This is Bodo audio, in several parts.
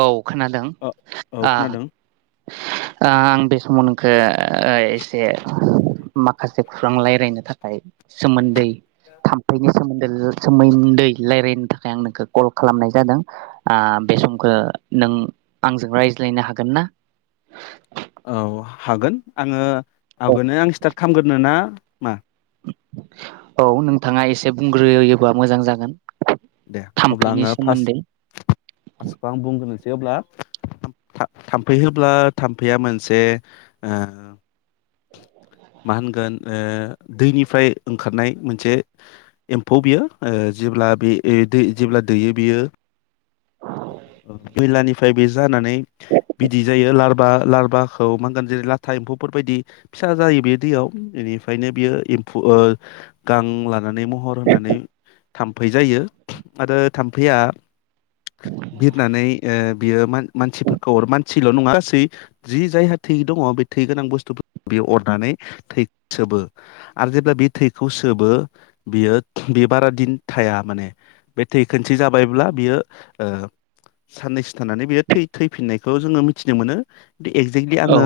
औ खोनादों औ औ आ खोनादों आं बे सममोनखो एसे माखासे खौरां रायज्लायनो थाखाय सोमोन्दै थाम्फैनि सोमोन्दै सोमोन्दै रायजलायनो थाखाय आं नोंखौ कल खालामनाय जादों बे समखो नों आंजों रायज्लायनो हागोन ना औ हागोन आङो आवगोनो आं स्टार्ट खालामग्रोनो ना मा औ नोंथाङा एसे बुंग्रोयोबा मोजां जागोन दे अब्ला थाम्फैनि आङो सोमोन्दै फार्स्ट फार्स्टाव आं बुंग्रोनोसै अब्ला थाम्फै होब्ला थाम्फैया मोनसे ओ मा ओ होनगोन दैनिफ्राय ओंखारनाय मोनसे एम्फौ बियो जेब्ला बे दै जेब्ला दैयो बेयो बेलानिफ्राय बे जानानै बिदै जायो लारबा लारबाखौ मा होनगोन जेरै लाथा एम्फौफोरबायायदि फिसा जायो बे दैयाव बेनिफ्रायनो बियो एम्फौ गां ला नानै महर होनानै थाम्फै जायो आरो थाम्फैया बिरनानै बियो मानसिफोरखौ मानसिल' नङा गासै जि जायहा थै दङ बे थै गोनां बुस्थु बियो अरनानै थै सोबो आरो जेब्ला बे थैखौ सोबो बियो बे बारा दिन थाया माने बे थै खोनसे जाबायब्ला बियो साननैसो थानानै बेयो थै थैफिननायखौ जोङो मिथिनो मोनो एक्जेक्टलि औ आङो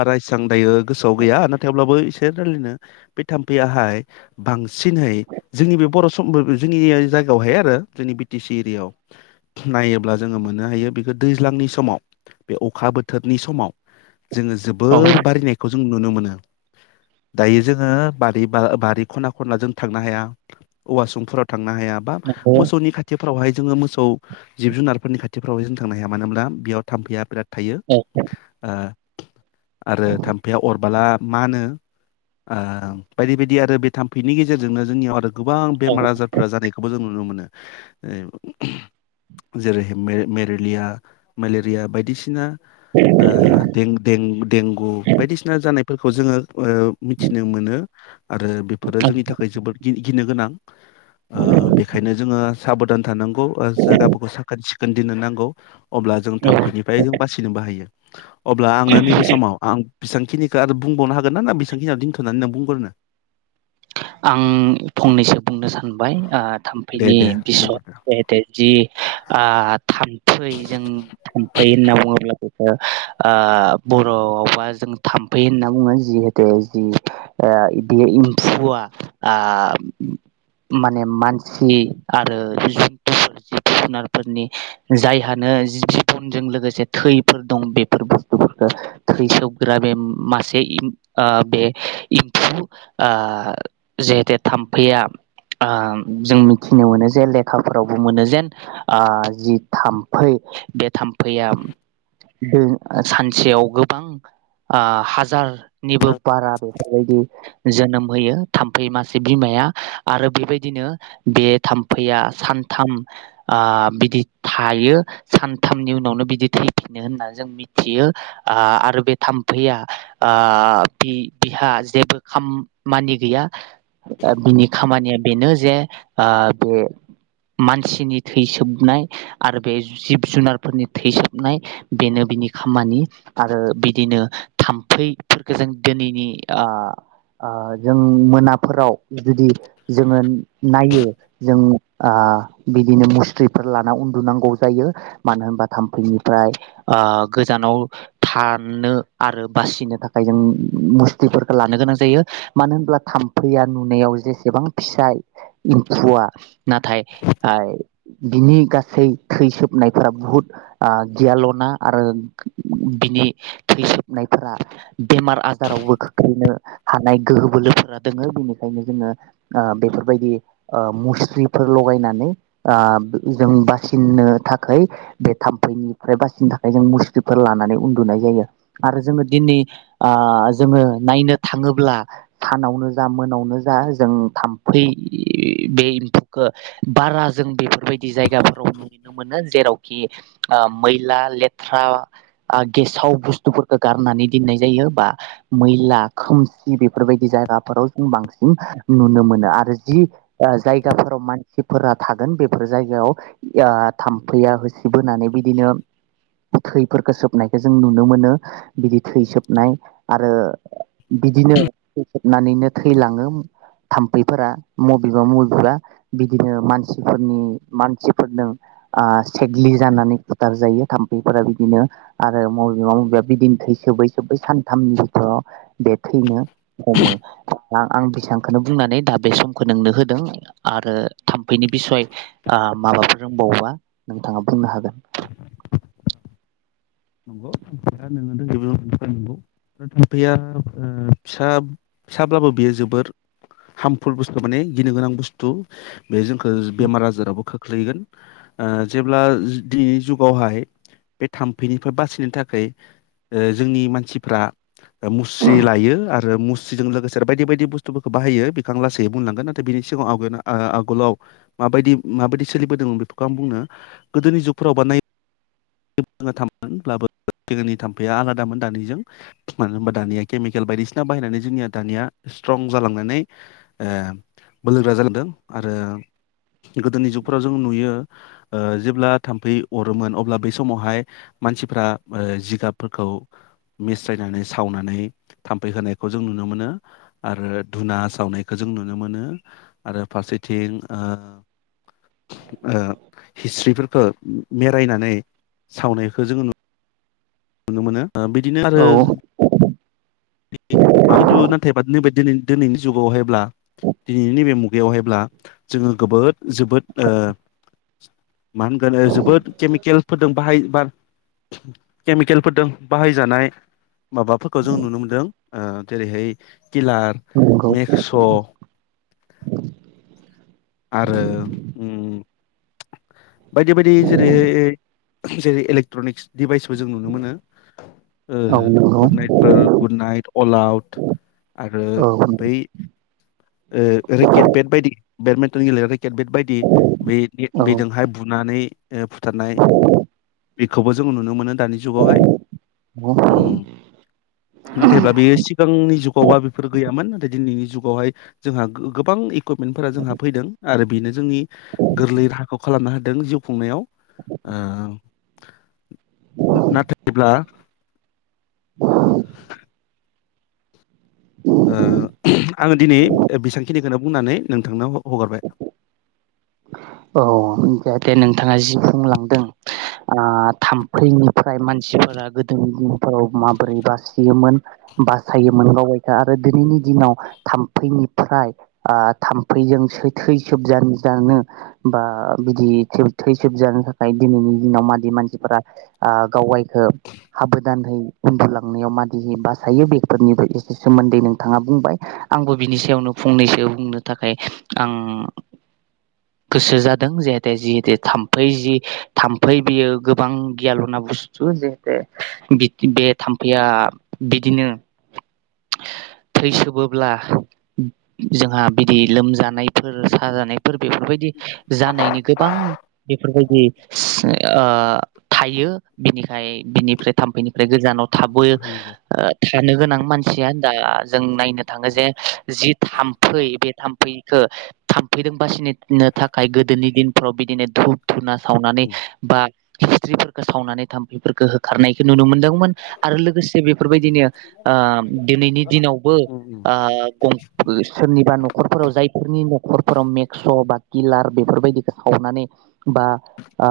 बारा सां दायो गोसोआव गैया थेवब्लाबो [unintelligible] बे थाम्फैयाहाय बांसिनहै जोंनि बे बर' सम जोंनि जायगायावहाय आरो जोंनि बि टि सि एरियायाव नायोब्ला जोङो मोननो हायो बेखौ दैज्लांनि समाव बे अखा बोथोरनि समाव जोङो औ जोबोर बारायनायखौ जों नुनो मोनो दायो जोङो बारि ब बारि खना खनला जों थांनो हाया औवा संमफोराव थां ना हायाबा नंगौ मोसौनि खाथिआव फोरावहाय जोङो मोसौ जिब जुनारफोरनि खाथिफ्राव जों थांनो हाया मानो होनब्ला बेयाव थाम्फैया बिराद थायो औ ओ आरो थाम्फैया अरबोलाब मा होनो ओ बायदि बायदि आरो बे थाम्फैनि गेजेरजोंनो जोंनियाव गोबां बेमार औ आजारफोरा जानायखौबो जों नुनो मोनो। ऐम जेरै हा मेर मेलेरिया मेलेरिया बायदिसिना ओ दें- दें देंगु बायदिसिना जानाय फोरखौ जोङो ओ मिथिनो मोनो आरो बेफोरो जोंनि थाखाय जोबोद गि गिनो गोनां। ओ बेखायनो जोङो साबधान थानांगौ ओ जागाफोरखौ साखोन सिखोन दोननो नांगौ। अब्ला जों औ थाम्फैनिफ्राय जों बासिनो बाहायो। अब्ला आङो नैबे समाव आं बेसांखिनिखो आरो बुंबावनो हागोन ना ना बेसांखिनियावनो दोनथ'नानै नों बुंग्रोनो? आं फंनैसो बुंनो सानबाय ओ दे थाम्फैनि दे बिस' बुंग्रोदो जेहेते जि ओ थाम फै जों थाम्फै होनना बुङोब्ला बिदिनो ओ बर'आवबा जों थाम्फै होनना बुङो जिहेथु जि ओ इदि इन फुवा ओ माने मानसि आरो जिब [unintelligible] जुनारफोरनि जायहानो जिबनजों लोगोसे थैफोर दं बेफोर बुस्थुफोरखौ थै सोबग्रा बे मासे एम्फ ओ बे एम्फौ ओ जिहेते थाम्फैया ओम जों मिथिनो मोनो जे लेखाफोरावबो मोनो जे ओ जि थाम्फै बे थाम्फैया दों सानसेयाव गोबां ओ हाजार निबो बारा बेफोरबायदि जोनोम होयो थाम्फै मासे बिमाया आरो बेबायदिनो बे थाम्फैया सानथाम ओ बिदि थायो सानथामनि उनावनो बिदि थैफिनो होननानै जों मिथियो ओ आरो बे थाम्फैया ओ बि बिहा जेबो खाम मानि गैया बिनि खामानिया बेनो जे ओ बे मानसिनि थैसोबनाय आरो बे जिब जुनारफोरनि थैसोबनाय बेनो बिनि खामानि आरो बिदिनो थाम्फैफोरखौ जों दिनैनि ओ ओ जों मोनाफोराव जुदि जोङो नायो जों ओ बिदिनो मुस्रिफोर लाना उन्दुनांगौ जायो मानो होनबा थाम्फैनिफ्राय ओ गोजानाव थानो आरो बासिनो थाखाय जों मुस्रिफोरखो लानो गोनां जायो मानो होनब्ला थाम्फैया नुनायाव जेसेबां फिसाय एम्फौआ नाथाय आइ बिनि गासै थै सोबनायफोरा बुहुद ओ गियालना आरो बिनि थै सोबनायफोरा बेमार आजारावबो खोख्लैनो हानाय गोहो बोलोफोरा दोङो बेनिखायनो जोङो ओ बेफोरबायदि ओ मुस्रिफोर लगायनानै ओ जों बासिनो थाखाय बे थाम्फैनिफ्राय बासिनो थाखाय जों मुस्रिफोर लानानै उन्दुनाय जायो आरो जोङो दिनै ओ जोङो नायनो थाङोब्ला सानावबो जा मोनायावबो जा जों थान्दै बे एम्फौखौ बारा जों बेफोरबा दि जायगाफोराव नुनो मोनो जेराव खि ओ मैला लेथ्रा ओ गेसाव बुस्थुफोरखौ गारनानै दिननाय जायो बा मैला खोमसि बेफोरबायदि जायगाफोराव जों बांसिन नुनो मोनो आरो जि ओ जायगाफोराव मानसिफोरा थागोन बेफोर जायगायाव या थाम्फैया होसोबोनानै बिदिनो थैफोरखौ सोबनायखौ जों नुनो मोनो बिदि थै सोबनाय आरो ओ बिदिनो [unintelligible] नानैनो थैलाङो थाम्फैफोरा मबेबा मबेबा बिदिनो मानसिफोरनि मानसिफोरजों आ सेग्लि जानानै खुथार जायो थाम्फैफोरा बिदिनो आरो मबेबा मबेबा बिदिनो थै सोबै सोबै सानथामनि सिमाव बे थैनो हमो। दा आं बेसेबांखौनो बुंनानै दा बे समखौ नोंनो होदों आरो थाम्फैनि बिसय आ माबाफोर रोंबायोबा नोंथाङा बुंनो हागोन। [unintelligible] नंगौ हार्मफेदा नोङो दोनजोबो ओमफ्राय नंगौ दा थाम्फैया ओयो फिसा फिसाब्लाबो बियो जोबोर हार्मफुल बुस्थु माने गिनो गोनां बुस्थु। बे जोंखौ बेमार आजारावबो खो ख्लैगोन ओ जेब्ला जुदि जुगावहाय बे थाम बिनिफ्राय बासिनो थाखाय ओ जोंनि मानसिफ्रा मुस्रि लायो आरो [unintelligible] [unintelligible] लोगोसार बायदि बायदि बुस्थुफोरखौ बाहायो बेखौ आं लासै बुंलांगोन नाथाय बिनि सिगाङाव आवगायना आ -आगलाव माबायदि माबायदि सोलिबोदोंमोन बेफोरखौ आं बुंनो गोदोनि जुगफोराव बा [unintelligible] आंना थाममोन फालाबो-बो गोदोनि थाम्फैया आलादामोन दानिजों मानो होनबा दानिया केमिकेल बायदिसिना बाहायनानै जोंनिया दानिया सिथ्रं जालांनानै ओम बोलोगोरा जाग्रोदों आरो गोदोनि जुगफ्राव जों नुयो। ओ जेब्ला थाम्फै अरोमोन अब्ला बे समावहाय मानसिफ्रा ओ जिगाबफोरखौ मिस्रायनानै सावनानै थाम्फै होनायखौ जों नुनो मोनो आरो धुना सावनायखौ जों नुनो मोनो आरो फारसेथिं ओ ओ हिस्ट्रिफोरखौ मेरायनानै सावनायखौ जोङो [unintelligible] नुनो मोनो। ओ बिदिनो आरो औ [unintelligible] [unintelligible] [unintelligible] ओ जेरैहाय किलार नंगौ मेक्स' आरो उम बायदि- बायदि जेरैहाय जेरै इलेक्ट्रनिक्स डिभाइसबो जों नुनो मोनो। ओ औ नंगौ गुद नाइदफोर गुद नाइद। अलाउट। आरो औ बै ओ रेकेट बेट बायदि बेडमिन्टन गेलेग्रानि केट बेट बायदि। बे औ बेद-बेदोंहाय बुनानै ओ फुथारनाय बिखौबो जों नुनो मोनो दानि जुगावहाय औ उम नाथायब्ला बे सिगांनि जुगावबा बेफोर गैयामोन नाथाय दिनैनि जुगावहाय जोंहा गो-गोबां इकुमेनटफोरा जोंहा फैदों आरो बेनो जोंनि गोरलै राहाखौ खालामना होदों जिउ खुंनायाव ओ नाथायब्ला [unintelligible] ओ आङो दिनै बि-बिसेबांखिनिखौनो बुंनानै नोंथांनो ह-हगारबाय। औ जाहाथे नोंथाङा जि बुंलांदों। ओ थामफैनि [unintelligible] मानसिफोरा गोदोनि दिनाव [unintelligible] माबोरै बासियोमोन। बासायोमोन गावबायखा आरो दिनैनि दिनाव थाम्फैनिफ्राय थाम्फै जोंसो थै सोब जा-जानो बा बिदि थै सोबजानो थाखाय दिनैनि दिनाव मादि मानसिफोरा गावगायखौ हाबोदानहै उन्दुलांनायाव मादि बासायो बेफोरनि एसे सोमोन्दै नोंथाङा बुंबाय आंबो बिनि सायावनो फंनैसो बुंनो थाखाय आं गोसो जादों जेहेते जिहेतु थाम्फै जि थाम्फै बेयो गोबां गियाल'ना बुस्थु जेहेते बे थाम्फैया बिदिनो थैसोबोब्ला जोंहा बिदि लोमजानाय [unintelligible] साजानायफोर बेफोरबायदि जानायनि गोबां बेफोरबायदि आ थायो बिनिखाय बिनिफ्राय थाम्फैनिफ्राय गोजानाव थाबयो मा होनो बे थानो गोनां मानसि [unintelligible] जों नायनो थाङो जे जि थाम्फै बे [unintelligible] बिखो थामफैदों बासिनो थाखाय गोदोनि दिन [unintelligible] बिदिनो धुप धुना सावनानै उम बा हिस्रिफोरखौ सावनानै थाम्फैफोरखौ होखारनायखौ नुनो मोन दोंमोन आरो लोगोसे बेफोरबायदिनो ओ दिनैनि दिनावबो उम ओ गं सोरनिबा न'खरफोराव जायफोरनि न'खरफोराव मेक्स' बा किलार बेफोरबायदि सावनानै बा ओ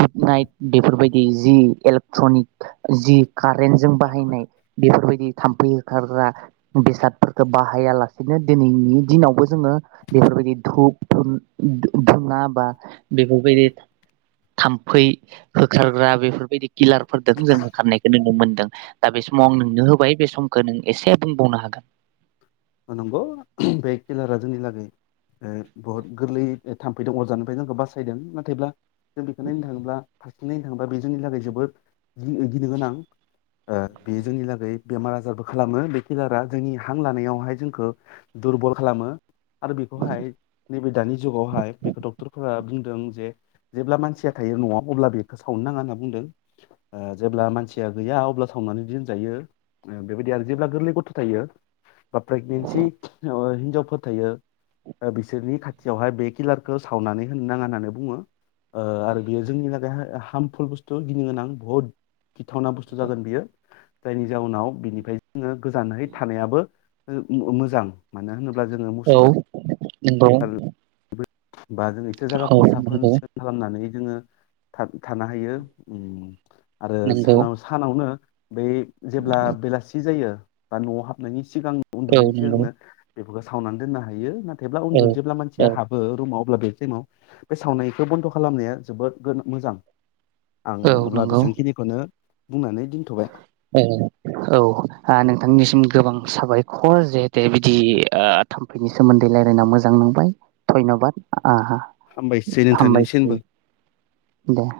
गुड नाइट बेफोरबायदि जि इलेक्ट्रनिक जि कारेन्ट जों बाहायनाय बेफोरबायदि फै होखारग्रा बेसादफोरखो बाहाया लासेनो दिनैनि दिनावबो जोङो बेफोरबायदि धुप [unintelligible] धुना बा बेफोरबायदि थाम्फै होखारग्रा बेफोरबायदि किलारफोरदों जों होखारनायखौ नुनो मोनदों दा बे समाव आं उम नोंनो होबाय बे सम एसे बुंबावनो हागोन नंगौ बे किलारा जोंंनि लागै ओ बुहुत गोरलै थाम्फैदों अरजानिफ्राय जोंखौ बासायदों नाथायब्ला जों बेखौ नायनो थाङोब्ला नायनो थाङोबा बे जोंनि लागै जोबोद गि-गिनो गोनां ओ बे जोंनि लागै बेमार आजारबो खालामो बे किलारा जोंनि हां लानायावहाय जोंखौ दुरबल खालामो आरो बेखौहाय नैबे दानि जुगावहाय बेखौ डक्टरफोरा बुं दोंजे जेब्ला मानसिया थायो न'आव अब्ला बेखौ सावनो नाङा होनना बुंदों ओ जेब्ला मानसिया गैया अब्ला सावनानै दोनजायो बेबायदि आरो जेब्ला गोरलै गथ' थायो बा प्रेगनेन्सि ओ हिनजावफोर थायो बिसोरनि खाथियावहाय बे किलारखौ सावनानै होनो नाङा होननानै बुङो ओ आरो बेयो जोंनि थाखाय हार्मफुल बुस्थु गिनो गोनां बुहुद गिथावना बुस्थु जागोन बियो जायनि जाउनाव बिनिफ्राय जोङो गोजानहै थानायाबो मो-मोजां मानो होनो ब्ला जोङो औ मुस्रि था नंगौ बा जों एसे औ जायगाफोरखौ साखोन नंगौ सिखोन खालामनानै जोङो थाब थानो हायो। ओम आरो नंगौ सानाव सानावनो बै जेब्ला बेलासि जायो बा न'आव हाबनायनि सिगां औ उन्दुनायनि नंगौ सिगांनो बेफोरखौ सावनानै दोननो हायो नाथाय ब्ला उन्दु औ जेब्ला मानसिया हाबो रुमाव अब्ला बे टाइमाव बे सावनायखौ बन्द' खालामनाया जोबोद गो मोजां। आं अब्ला बेसांखिनिखौनो बुंनानै दोनथ'बाय ए औ आ नोंथांनिसिम गोबां साबाय [unintelligible] बिदि थाम्फैनि सोमोन्दै रायलायना मोजां नांबाय धन्यबाद। आ हा हामबायसै नोंथांनिसिमबो हामबायसै दे। [inaudible]